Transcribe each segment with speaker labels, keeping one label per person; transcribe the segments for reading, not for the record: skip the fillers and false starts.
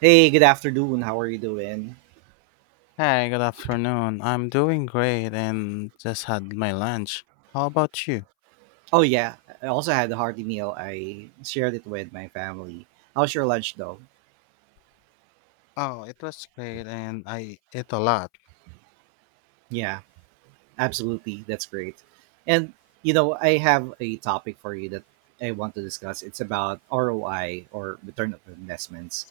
Speaker 1: Hey, good afternoon. How are you doing?
Speaker 2: Hi, good afternoon. I'm doing great and just had my lunch. How about you?
Speaker 1: Oh yeah, I also had a hearty meal. I shared it with my family. How's your lunch though?
Speaker 2: Oh, it was great and I ate a lot.
Speaker 1: Yeah, absolutely. That's great. And you know, I have a topic for you that I want to discuss. It's about ROI or return of investments.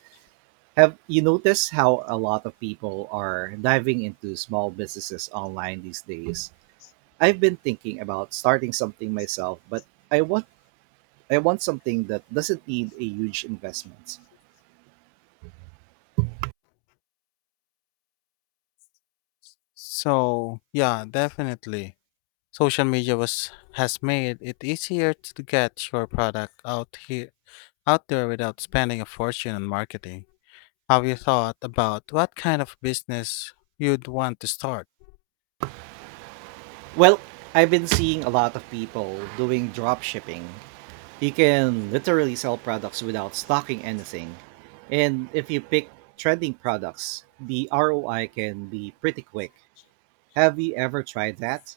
Speaker 1: Have you noticed how a lot of people are diving into small businesses online these days? I've been thinking about starting something myself, but I want I want something that doesn't need a huge investment.
Speaker 2: So, yeah, definitely. Social media was has made it easier to get your product out there without spending a fortune on marketing. Have you thought about what kind of business you'd want to start?
Speaker 1: Well, I've been seeing a lot of people doing drop shipping. You can literally sell products without stocking anything. And if you pick trending products, the ROI can be pretty quick. Have you ever tried that?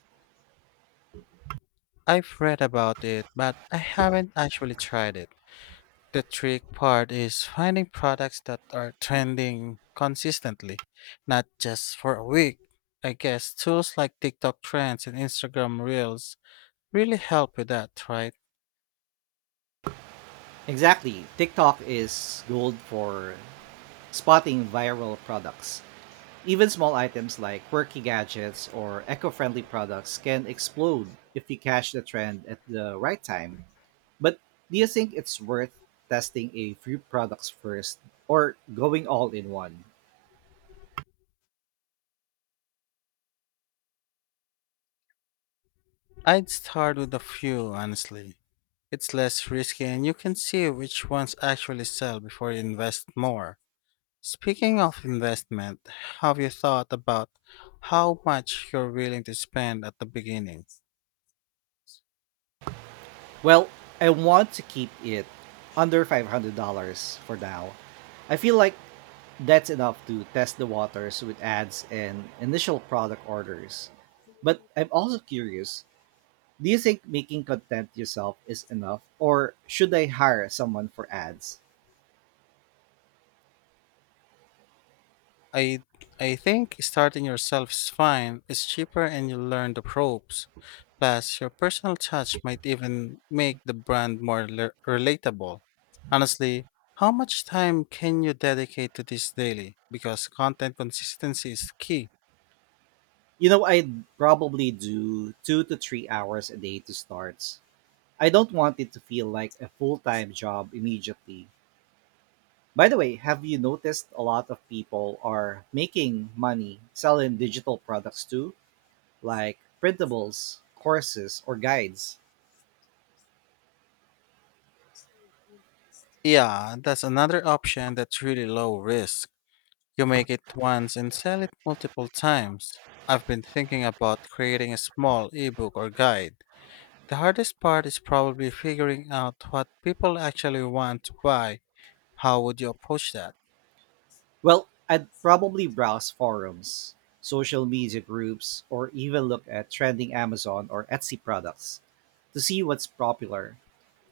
Speaker 2: I've read about it, but I haven't actually tried it. The trick part is finding products that are trending consistently, not just for a week. I guess tools like TikTok trends and Instagram Reels really help with that, right?
Speaker 1: Exactly. TikTok is gold for spotting viral products. Even small items like quirky gadgets or eco friendly products can explode if you catch the trend at the right time. But do you think it's worth testing a few products first or going all in one?
Speaker 2: I'd start with a few, honestly. It's less risky and you can see which ones actually sell before you invest more. Speaking of investment, have you thought about how much you're willing to spend at the beginning?
Speaker 1: Well, I want to keep it under $500 for now. I feel like that's enough to test the waters with ads and initial product orders. But I'm also curious. Do you think making content yourself is enough, or should I hire someone for ads?
Speaker 2: I I think starting yourself is fine. It's cheaper and you learn the ropes. Plus, your personal touch might even make the brand more relatable. Honestly, how much time can you dedicate to this daily? Because content consistency is key.
Speaker 1: You know, I'd probably do 2 to 3 hours a day to start. I don't want it to feel like a full time job immediately. By the way, have you noticed a lot of people are making money selling digital products too, like printables, courses, or guides?
Speaker 2: Yeah, that's another option that's really low risk. You make it once and sell it multiple times. I've been thinking about creating a small ebook or guide. The hardest part is probably figuring out what people actually want to buy. How would you approach that?
Speaker 1: Well, I'd probably browse forums, social media groups, or even look at trending Amazon or Etsy products to see what's popular.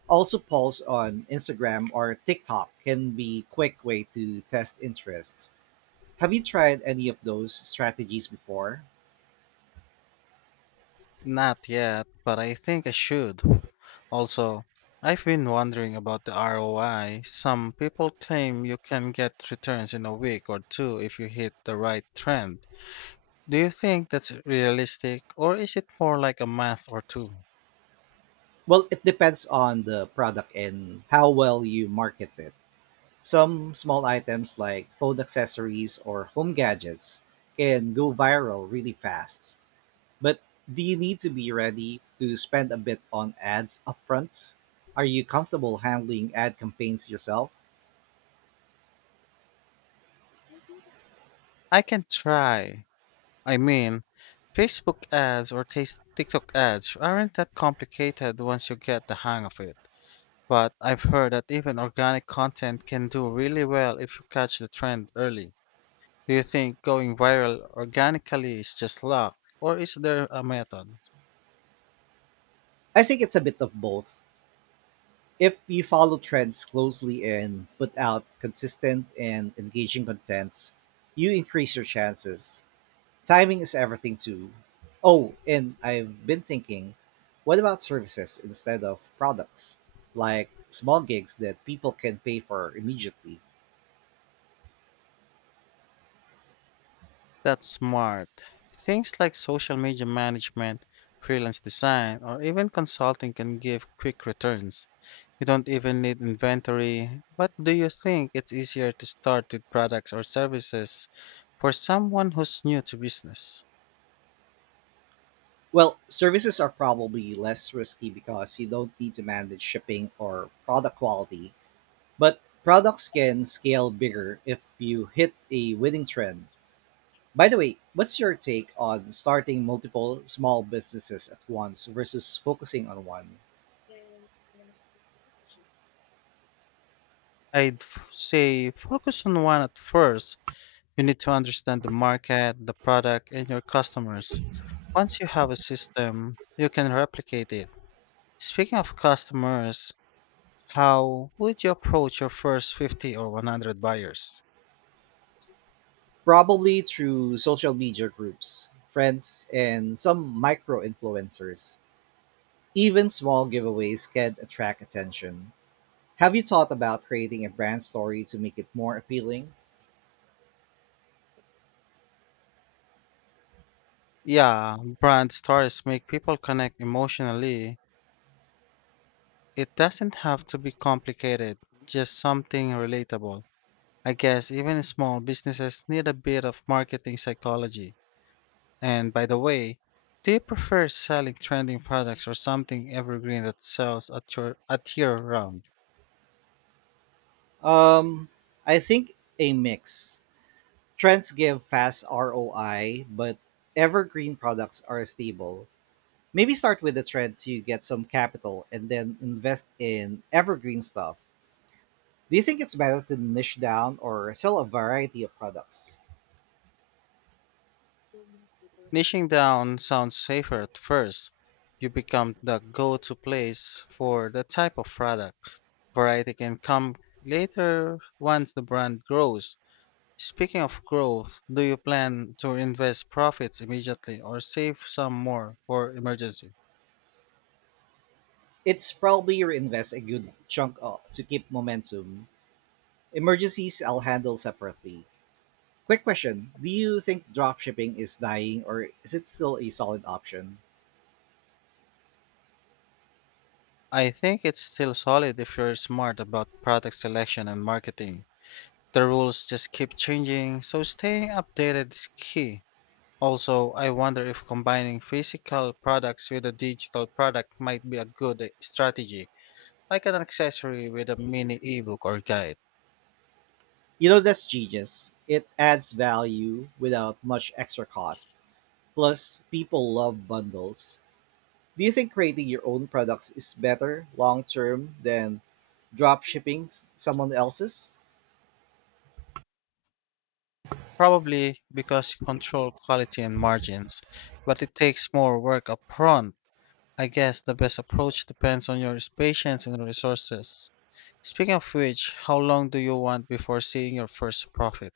Speaker 1: Also, polls on Instagram or TikTok can be quick way to test interests. Have you tried any of those strategies before?
Speaker 2: Not yet, but I think I should. Also, I've been wondering about the ROI. Some people claim you can get returns in a week or two if you hit the right trend. Do you think that's realistic or is it more like a month or two?
Speaker 1: Well, it depends on the product and how well you market it. Some small items like phone accessories or home gadgets can go viral really fast. But do you need to be ready to spend a bit on ads upfront? Are you comfortable handling ad campaigns yourself?
Speaker 2: I can try. I mean, Facebook ads or TikTok ads aren't that complicated once you get the hang of it. But I've heard that even organic content can do really well if you catch the trend early. Do you think going viral organically is just luck, or is there a method?
Speaker 1: I think it's a bit of both. If you follow trends closely and put out consistent and engaging content, you increase your chances. Timing is everything too. Oh, and I've been thinking, what about services instead of products? Like small gigs that people can pay for immediately.
Speaker 2: That's smart. Things like social media management, freelance design, or even consulting can give quick returns. You don't even need inventory. But do you think it's easier to start with products or services for someone who's new to business?
Speaker 1: Well, services are probably less risky because you don't need to manage shipping or product quality, but products can scale bigger if you hit a winning trend. By the way, what's your take on starting multiple small businesses at once versus focusing on one?
Speaker 2: I'd say focus on one at first. You need to understand the market, the product, and your customers. Once you have a system, you can replicate it. Speaking of customers, how would you approach your first 50 or 100 buyers?
Speaker 1: Probably through social media groups, friends, and some micro influencers. Even small giveaways can attract attention. Have you thought about creating a brand story to make it more appealing?
Speaker 2: Yeah, brand stories make people connect emotionally. It doesn't have to be complicated, just something relatable. I guess even small businesses need a bit of marketing psychology. And by the way, do you prefer selling trending products or something evergreen that sells at year round?
Speaker 1: Um, I think a mix. Trends give fast ROI, but evergreen products are stable. Maybe start with a trend to get some capital and then invest in evergreen stuff. Do you think it's better to niche down or sell a variety of products?
Speaker 2: Niching down sounds safer at first. You become the go-to place for the type of product. Variety can come later once the brand grows. Speaking of growth, do you plan to invest profits immediately or save some more for emergency?
Speaker 1: It's probably reinvest a good chunk of, to keep momentum. Emergencies I'll handle separately. Quick question. Do you think dropshipping is dying or is it still a solid option?
Speaker 2: I think it's still solid if you're smart about product selection and marketing. The rules just keep changing, so staying updated is key. Also, I wonder if combining physical products with a digital product might be a good strategy, like an accessory with a mini ebook or guide.
Speaker 1: You know, that's genius. It adds value without much extra cost. Plus, people love bundles. Do you think creating your own products is better long term than drop shipping someone else's?
Speaker 2: Probably because you control quality and margins, but it takes more work upfront. I guess the best approach depends on your patience and resources. Speaking of which, how long do you want before seeing your first profit?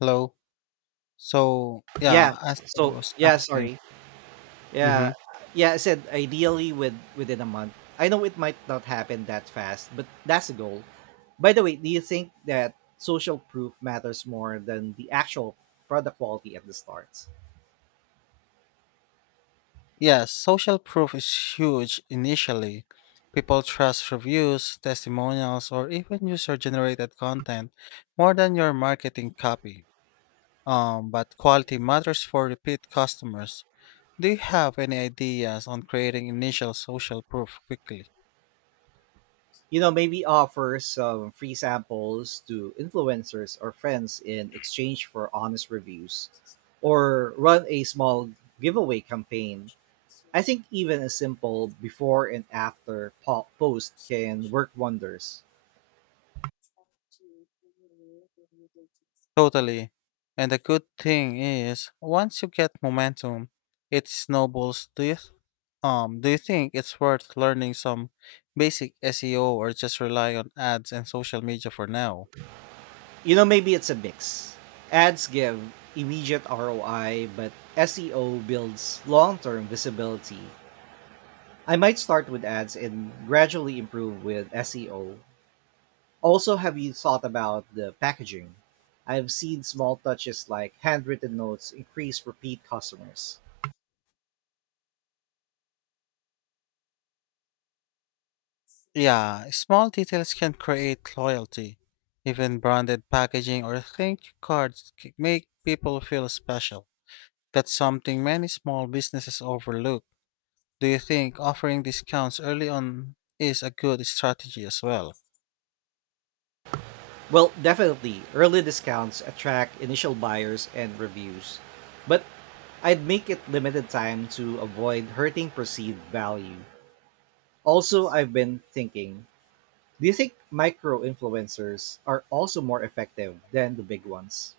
Speaker 2: Hello? So
Speaker 1: Yeah.
Speaker 2: yeah, as I
Speaker 1: So,
Speaker 2: was
Speaker 1: yeah,
Speaker 2: asking.
Speaker 1: sorry. Yeah.
Speaker 2: Mm-hmm.
Speaker 1: Yeah, I said ideally within a month. I know it might not happen that fast, but that's the goal. By the way, do you think that social proof matters more than the actual product quality at the start?
Speaker 2: Yes, social proof is huge initially. People trust reviews, testimonials, or even user-generated content more than your marketing copy. But quality matters for repeat customers. Do you have any ideas on creating initial social proof quickly?
Speaker 1: You know, maybe offer some free samples to influencers or friends in exchange for honest reviews, or run a small giveaway campaign. I think even a simple before and after post can work wonders.
Speaker 2: Totally. And the good thing is, once you get momentum, it snowballs. Do you think it's worth learning some basic SEO or just rely on ads and social media for now?
Speaker 1: You know, maybe it's a mix. Ads give immediate ROI, but SEO builds long-term visibility. I might start with ads and gradually improve with SEO. Also, have you thought about the packaging? I've seen small touches like handwritten notes increase repeat customers.
Speaker 2: Yeah, small details can create loyalty. Even branded packaging or thank you cards make people feel special. That's something many small businesses overlook. Do you think offering discounts early on is a good strategy as well?
Speaker 1: Well, definitely, early discounts attract initial buyers and reviews, but I'd make it limited time to avoid hurting perceived value. Also, I've been thinking, do you think micro influencers are also more effective than the big ones?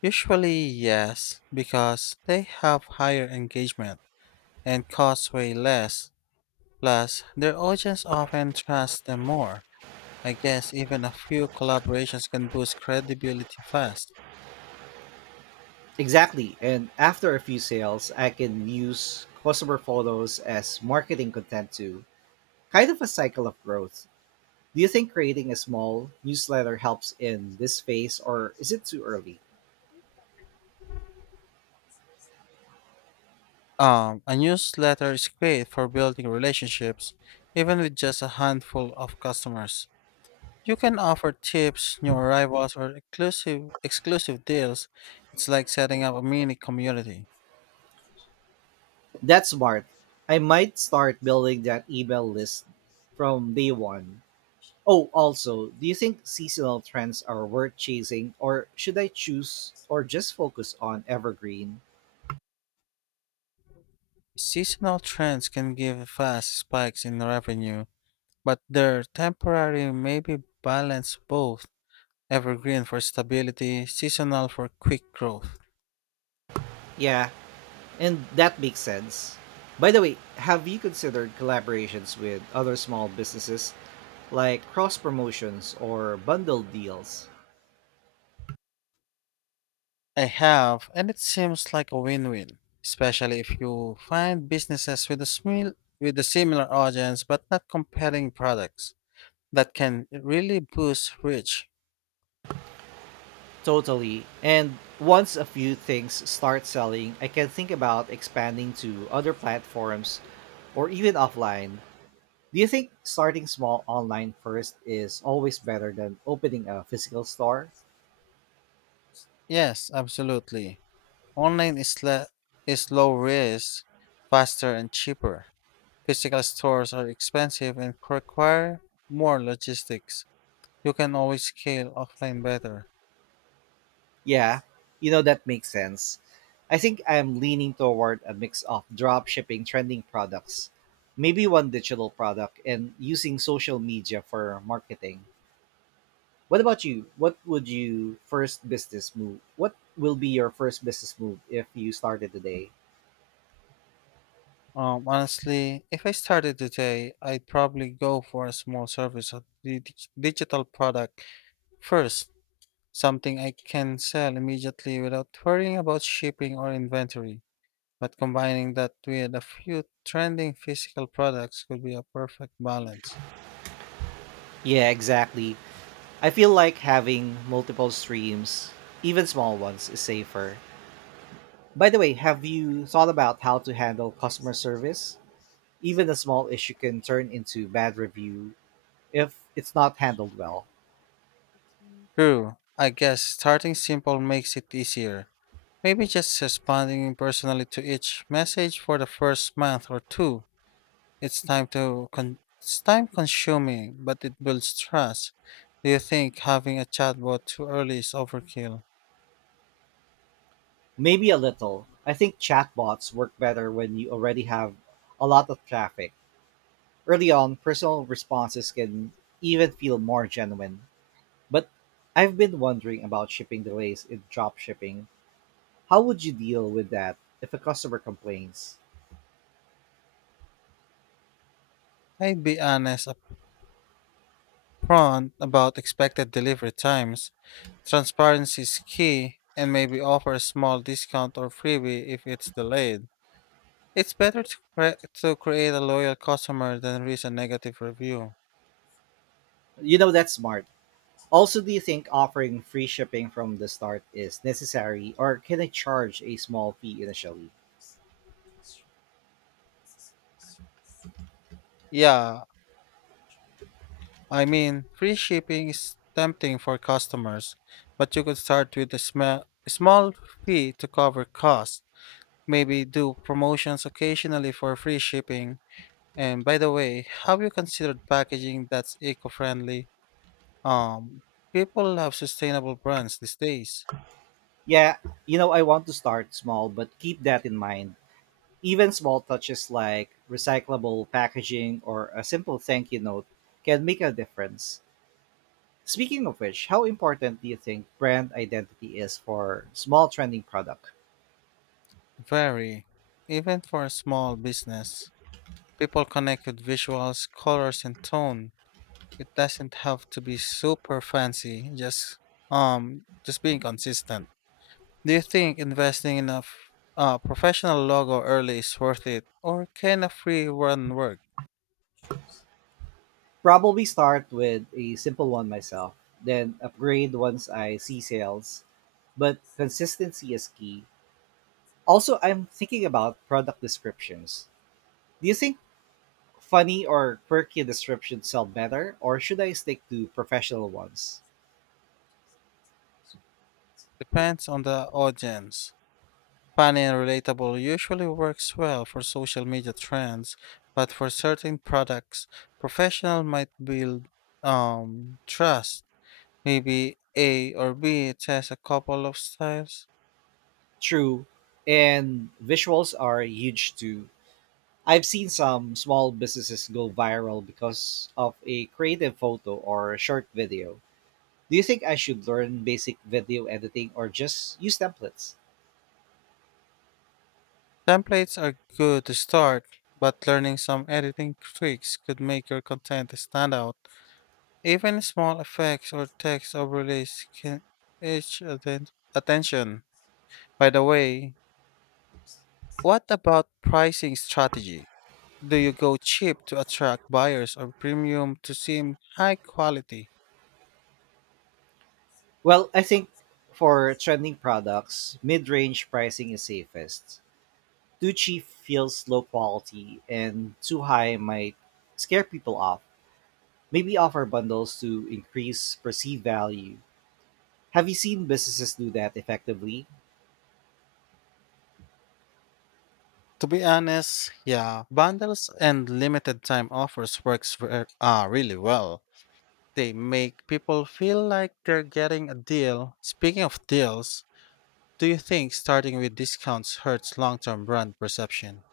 Speaker 2: Usually, yes, because they have higher engagement and cost way less. Plus, their audience often trusts them more. I guess even a few collaborations can boost credibility fast.
Speaker 1: Exactly, and after a few sales, I can use customer photos as marketing content too, kind of a cycle of growth. Do you think creating a small newsletter helps in this phase, or is it too early?
Speaker 2: A newsletter is great for building relationships, even with just a handful of customers. You can offer tips, new arrivals, or exclusive deals. It's like setting up a mini community.
Speaker 1: That's smart. I might start building that email list from day one. Oh, also, do you think seasonal trends are worth chasing, or should I choose or just focus on evergreen?
Speaker 2: Seasonal trends can give fast spikes in revenue, but they're temporary, maybe balance both. Evergreen for stability, seasonal for quick growth.
Speaker 1: Yeah, and that makes sense. By the way, have you considered collaborations with other small businesses like cross promotions or bundle deals?
Speaker 2: I have, and it seems like a win-win, especially if you find businesses with a with a similar audience but not competing products that can really boost reach.
Speaker 1: Totally. And once a few things start selling, I can think about expanding to other platforms or even offline. Do you think starting small online first is always better than opening a physical store?
Speaker 2: Yes, absolutely. Online is low risk, faster and cheaper. Physical stores are expensive and require more logistics. You can always scale offline better.
Speaker 1: Yeah, you know, that makes sense. I think I'm leaning toward a mix of drop shipping trending products, maybe one digital product, and using social media for marketing. What about you? What would you first business move? What will be your first business move if you started today?
Speaker 2: Honestly, if I started today, I'd probably go for a small service or digital product first, something I can sell immediately without worrying about shipping or inventory. But combining that with a few trending physical products could be a perfect balance.
Speaker 1: Yeah, exactly. I feel like having multiple streams, even small ones, is safer. By the way, have you thought about how to handle customer service? Even a small issue can turn into bad review if it's not handled well.
Speaker 2: True, I guess starting simple makes it easier. Maybe just responding personally to each message for the first month or two. It's time consuming, but it builds trust. Do you think having a chatbot too early is overkill?
Speaker 1: Maybe a little. I think chatbots work better when you already have a lot of traffic. Early on, personal responses can even feel more genuine. But I've been wondering about shipping delays in drop shipping. How would you deal with that if a customer complains?
Speaker 2: I'd be honest upfront about expected delivery times. Transparency is key, and maybe offer a small discount or freebie if it's delayed. It's better to create a loyal customer than risk a negative review.
Speaker 1: You know, that's smart. Also, do you think offering free shipping from the start is necessary or can I charge a small fee initially?
Speaker 2: Yeah, I mean, free shipping is tempting for customers, but you could start with a small fee to cover costs. Maybe do promotions occasionally for free shipping. And by the way, have you considered packaging that's eco-friendly? Um, people love sustainable brands these days.
Speaker 1: Yeah, you know, I want to start small, but keep that in mind. Even small touches like recyclable packaging or a simple thank you note can make a difference. Speaking of which, how important do you think brand identity is for small trending product?
Speaker 2: Very, even for a small business. People connect with visuals, colors, and tone. It doesn't have to be super fancy, just um just being consistent. Do you think investing in a professional logo early is worth it or can a free run work?
Speaker 1: Probably start with a simple one myself, then upgrade once I see sales, but consistency is key. Also, I'm thinking about product descriptions. Do you think funny or quirky descriptions sell better, or should I stick to professional ones?
Speaker 2: Depends on the audience. Funny and relatable usually works well for social media trends, but for certain products, professional might build um trust. Maybe A or B test a couple of styles.
Speaker 1: True, and visuals are huge too. I've seen some small businesses go viral because of a creative photo or short video. Do you think I should learn basic video editing or just use templates?
Speaker 2: Templates are good to start, but learning some editing tricks could make your content stand out. Even small effects or text overlays can edge atten- attention. By the way, what about pricing strategy? Do you go cheap to attract buyers or premium to seem high quality?
Speaker 1: Well, I think for trending products, mid range pricing is safest. Too cheap feels low quality, and too high might scare people off. Maybe offer bundles to increase perceived value. Have you seen businesses do that effectively?
Speaker 2: To be honest, yeah, bundles and limited time offers works really well. They make people feel like they're getting a deal. Speaking of deals, do you think starting with discounts hurts long term brand perception?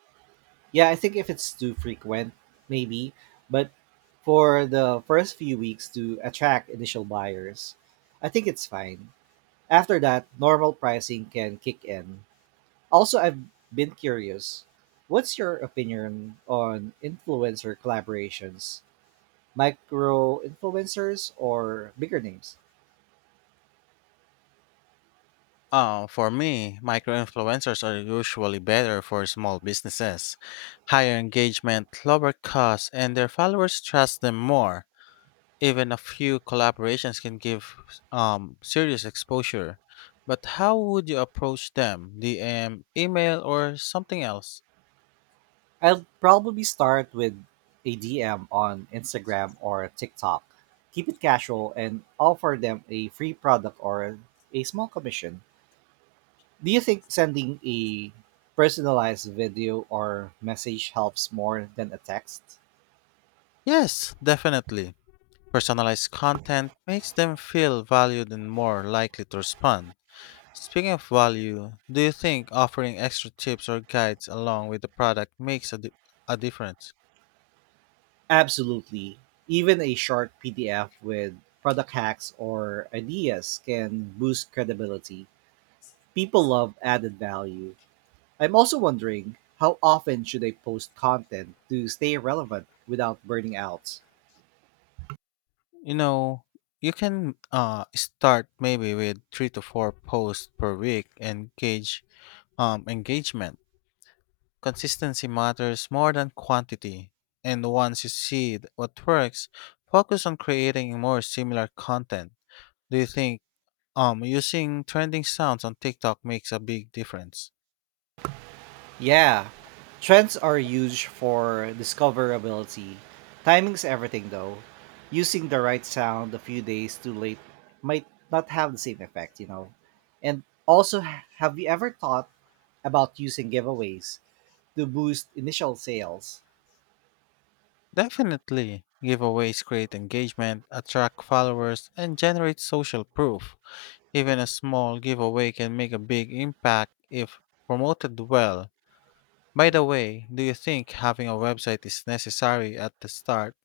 Speaker 1: Yeah, I think if it's too frequent, maybe, but for the first few weeks to attract initial buyers, I think it's fine. After that, normal pricing can kick in. Also, I've been curious, what's your opinion on influencer collaborations? Micro influencers or bigger names?
Speaker 2: For me, micro influencers are usually better for small businesses. Higher engagement, lower costs, and their followers trust them more. Even a few collaborations can give serious exposure. But how would you approach them? DM, email, or something else?
Speaker 1: I'll probably start with a DM on Instagram or TikTok. Keep it casual and offer them a free product or a small commission. Do you think sending a personalized video or message helps more than a text?
Speaker 2: Yes, definitely. Personalized content makes them feel valued and more likely to respond. Speaking of value, do you think offering extra tips or guides along with the product makes a difference?
Speaker 1: Absolutely. Even a short PDF with product hacks or ideas can boost credibility. People love added value. I'm also wondering, how often should I post content to stay relevant without burning out?
Speaker 2: You know, you can start maybe with three to four posts per week and gauge engagement. Consistency matters more than quantity. And once you see what works, focus on creating more similar content. Do you think using trending sounds on TikTok makes a big difference.
Speaker 1: Yeah, trends are huge for discoverability. Timing's everything though. Using the right sound a few days too late might not have the same effect, you know. And also, have you ever thought about using giveaways to boost initial sales?
Speaker 2: Definitely, giveaways create engagement, attract followers, and generate social proof. Even a small giveaway can make a big impact if promoted well. By the way, do you think having a website is necessary at the start,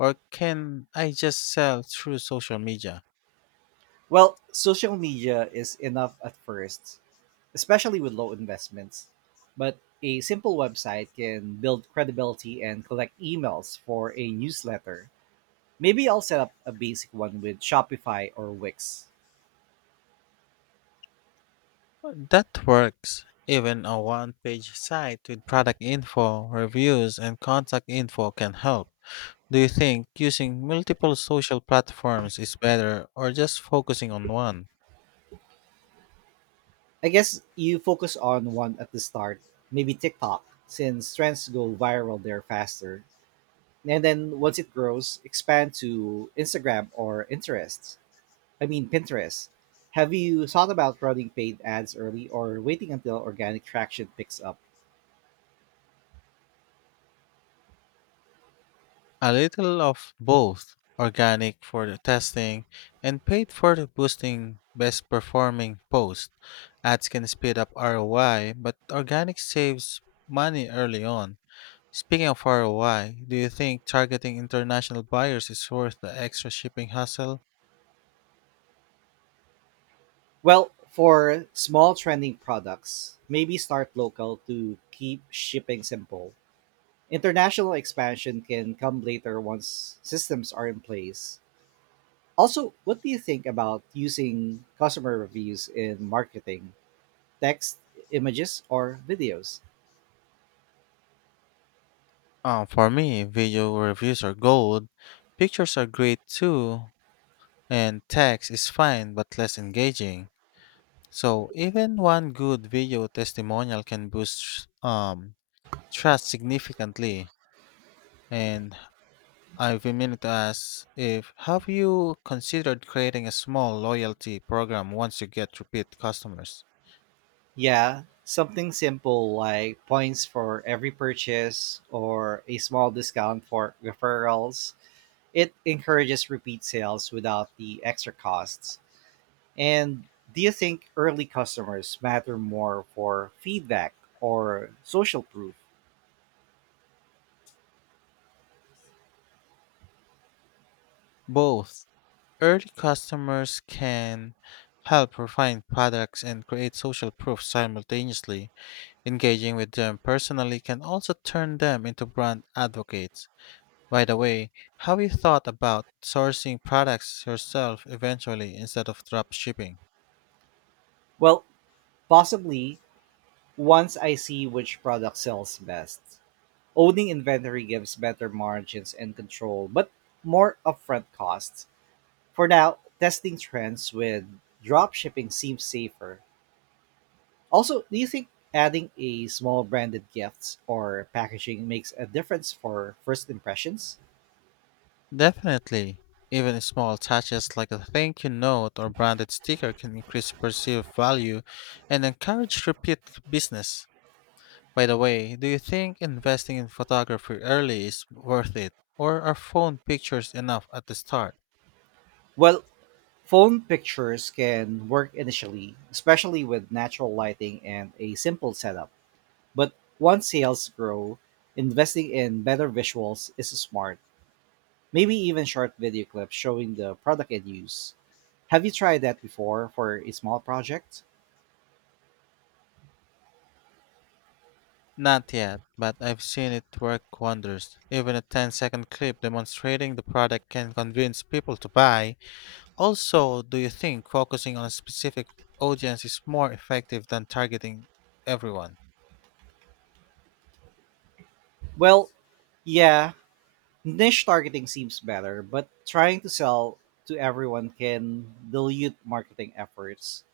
Speaker 2: or can I just sell through social media?
Speaker 1: Well, social media is enough at first, especially with low investments. But a simple website can build credibility and collect emails for a newsletter. Maybe I'll set up a basic one with Shopify or Wix.
Speaker 2: That works. Even a one page site with product info, reviews, and contact info can help. Do you think using multiple social platforms is better or just focusing on one?
Speaker 1: I guess you focus on one at the start, maybe TikTok, since trends go viral there faster. And then once it grows, expand to Instagram or interests. I mean Pinterest. Have you thought about running paid ads early or waiting until organic traction picks up?
Speaker 2: A little of both organic for the testing and paid for the boosting best performing posts. Ads can speed up ROI, but organic saves money early on. Speaking of ROI, do you think targeting international buyers is worth the extra shipping hassle?
Speaker 1: Well, for small trending products, maybe start local to keep shipping simple. International expansion can come later once systems are in place. Also, what do you think about using customer reviews in marketing? Text, images, or videos?
Speaker 2: For me, video reviews are gold. Pictures are great too, and text is fine but less engaging. So even one good video testimonial can boost trust significantly. And I've been meaning to ask if have you considered creating a small loyalty program once you get repeat customers?
Speaker 1: Yeah, something simple like points for every purchase or a small discount for referrals. It encourages repeat sales without the extra costs. And do you think early customers matter more for feedback or social proof?
Speaker 2: Both early customers can help refine products and create social proof simultaneously. Engaging with them personally can also turn them into brand advocates. By the way, have you thought about sourcing products yourself eventually instead of drop shipping?
Speaker 1: Well, possibly once I see which product sells best. Owning inventory gives better margins and control, but more upfront costs. For now, testing trends with drop shipping seems safer. Also, do you think adding a small branded gifts or packaging makes a difference for first impressions?
Speaker 2: Definitely. Even small touches like a thank you note or branded sticker can increase perceived value and encourage repeat business. By the way, do you think investing in photography early is worth it? Or are phone pictures enough at the start?
Speaker 1: Well, phone pictures can work initially, especially with natural lighting and a simple setup. But once sales grow, investing in better visuals is smart. Maybe even short video clips showing the product in use. Have you tried that before for a small project?
Speaker 2: Not yet, but I've seen it work wonders. Even a ten-second clip demonstrating the product can convince people to buy. Also, do you think focusing on a specific audience is more effective than targeting everyone?
Speaker 1: Well, yeah, niche targeting seems better, but trying to sell to everyone can dilute marketing efforts.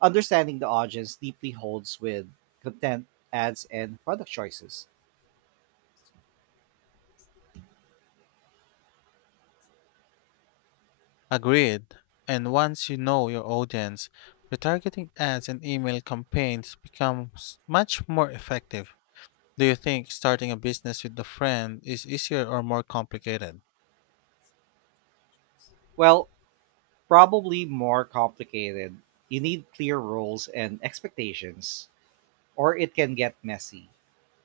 Speaker 1: Understanding the audience deeply holds with content, ads, and product choices.
Speaker 2: Agreed. And once you know your audience, retargeting ads and email campaigns becomes much more effective. Do you think starting a business with a friend is easier or more complicated?
Speaker 1: Well, probably more complicated. You need clear rules and expectations, or it can get messy.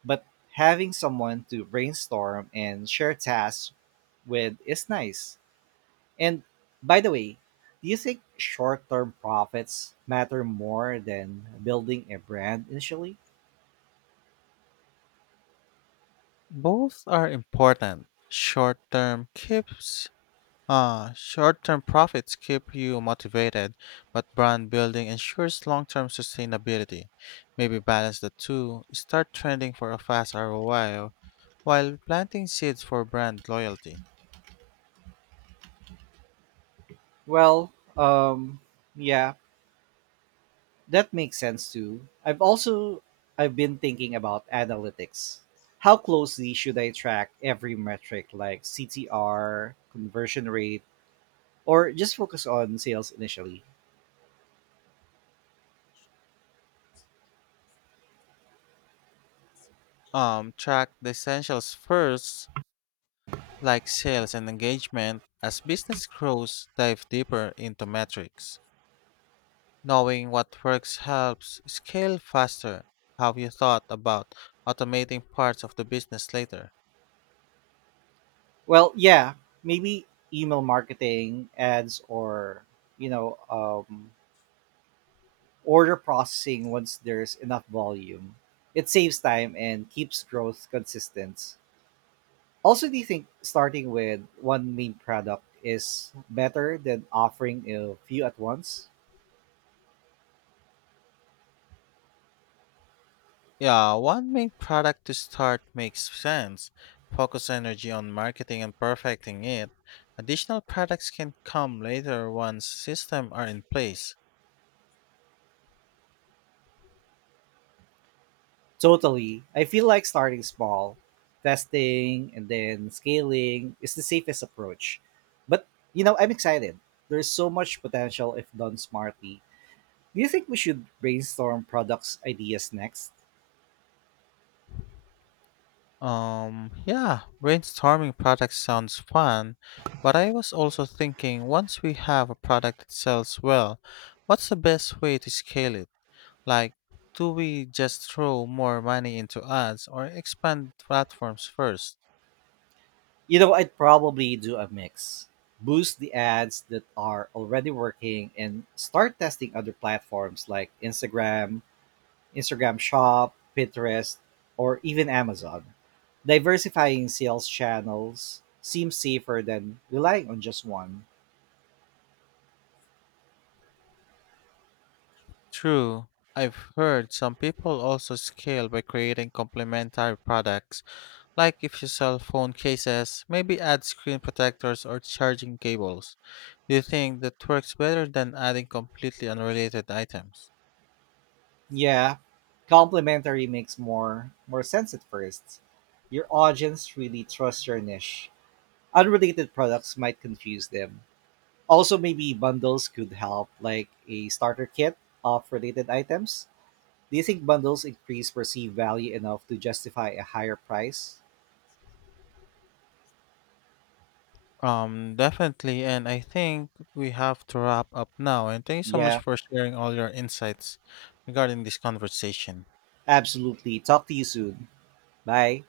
Speaker 1: But having someone to brainstorm and share tasks with is nice. And by the way, do you think short term profits matter more than building a brand initially?
Speaker 2: Both are important. Short-term profits keep you motivated, but brand building ensures long-term sustainability. Maybe balance the two. Start trending for a fast ROI while planting seeds for brand loyalty.
Speaker 1: Well, yeah, that makes sense too. I've been thinking about analytics. How closely should I track every metric like CTR, conversion rate, or just focus on sales initially?
Speaker 2: Track the essentials first, like sales and engagement. As business grows, dive deeper into metrics. Knowing what works helps scale faster. Have you thought about automating parts of the business later?
Speaker 1: Well, yeah, maybe email marketing, ads, or you know, um, order processing once there's enough volume. It saves time and keeps growth consistent. Also, do you think starting with one main product is better than offering a few at once?
Speaker 2: Yeah, one main product to start makes sense. Focus energy on marketing and perfecting it. Additional products can come later once systems are in place.
Speaker 1: Totally. I feel like starting small, testing, and then scaling is the safest approach. But, you know, I'm excited. There's so much potential if done smartly. Do you think we should brainstorm products ideas next?
Speaker 2: Yeah, brainstorming products sounds fun, but I was also thinking once we have a product that sells well, what's the best way to scale it? Like, do we just throw more money into ads or expand platforms first?
Speaker 1: You know, I'd probably do a mix. Boost the ads that are already working and start testing other platforms like Instagram, Instagram Shop, Pinterest, or even Amazon. Diversifying sales channels seems safer than relying on just one.
Speaker 2: True. I've heard some people also scale by creating complementary products, like if you sell phone cases, maybe add screen protectors or charging cables. Do you think that works better than adding completely unrelated items?
Speaker 1: Yeah, complementary makes more sense at first. Your audience really trusts your niche. Unrelated products might confuse them. Also, maybe bundles could help, like a starter kit of related items. Do you think bundles increase perceived value enough to justify a higher price?
Speaker 2: Definitely, and I think we have to wrap up now. And thank you so much
Speaker 1: Yeah,
Speaker 2: for sharing all your insights regarding this conversation.
Speaker 1: absolutely. Talk to you soon. Bye.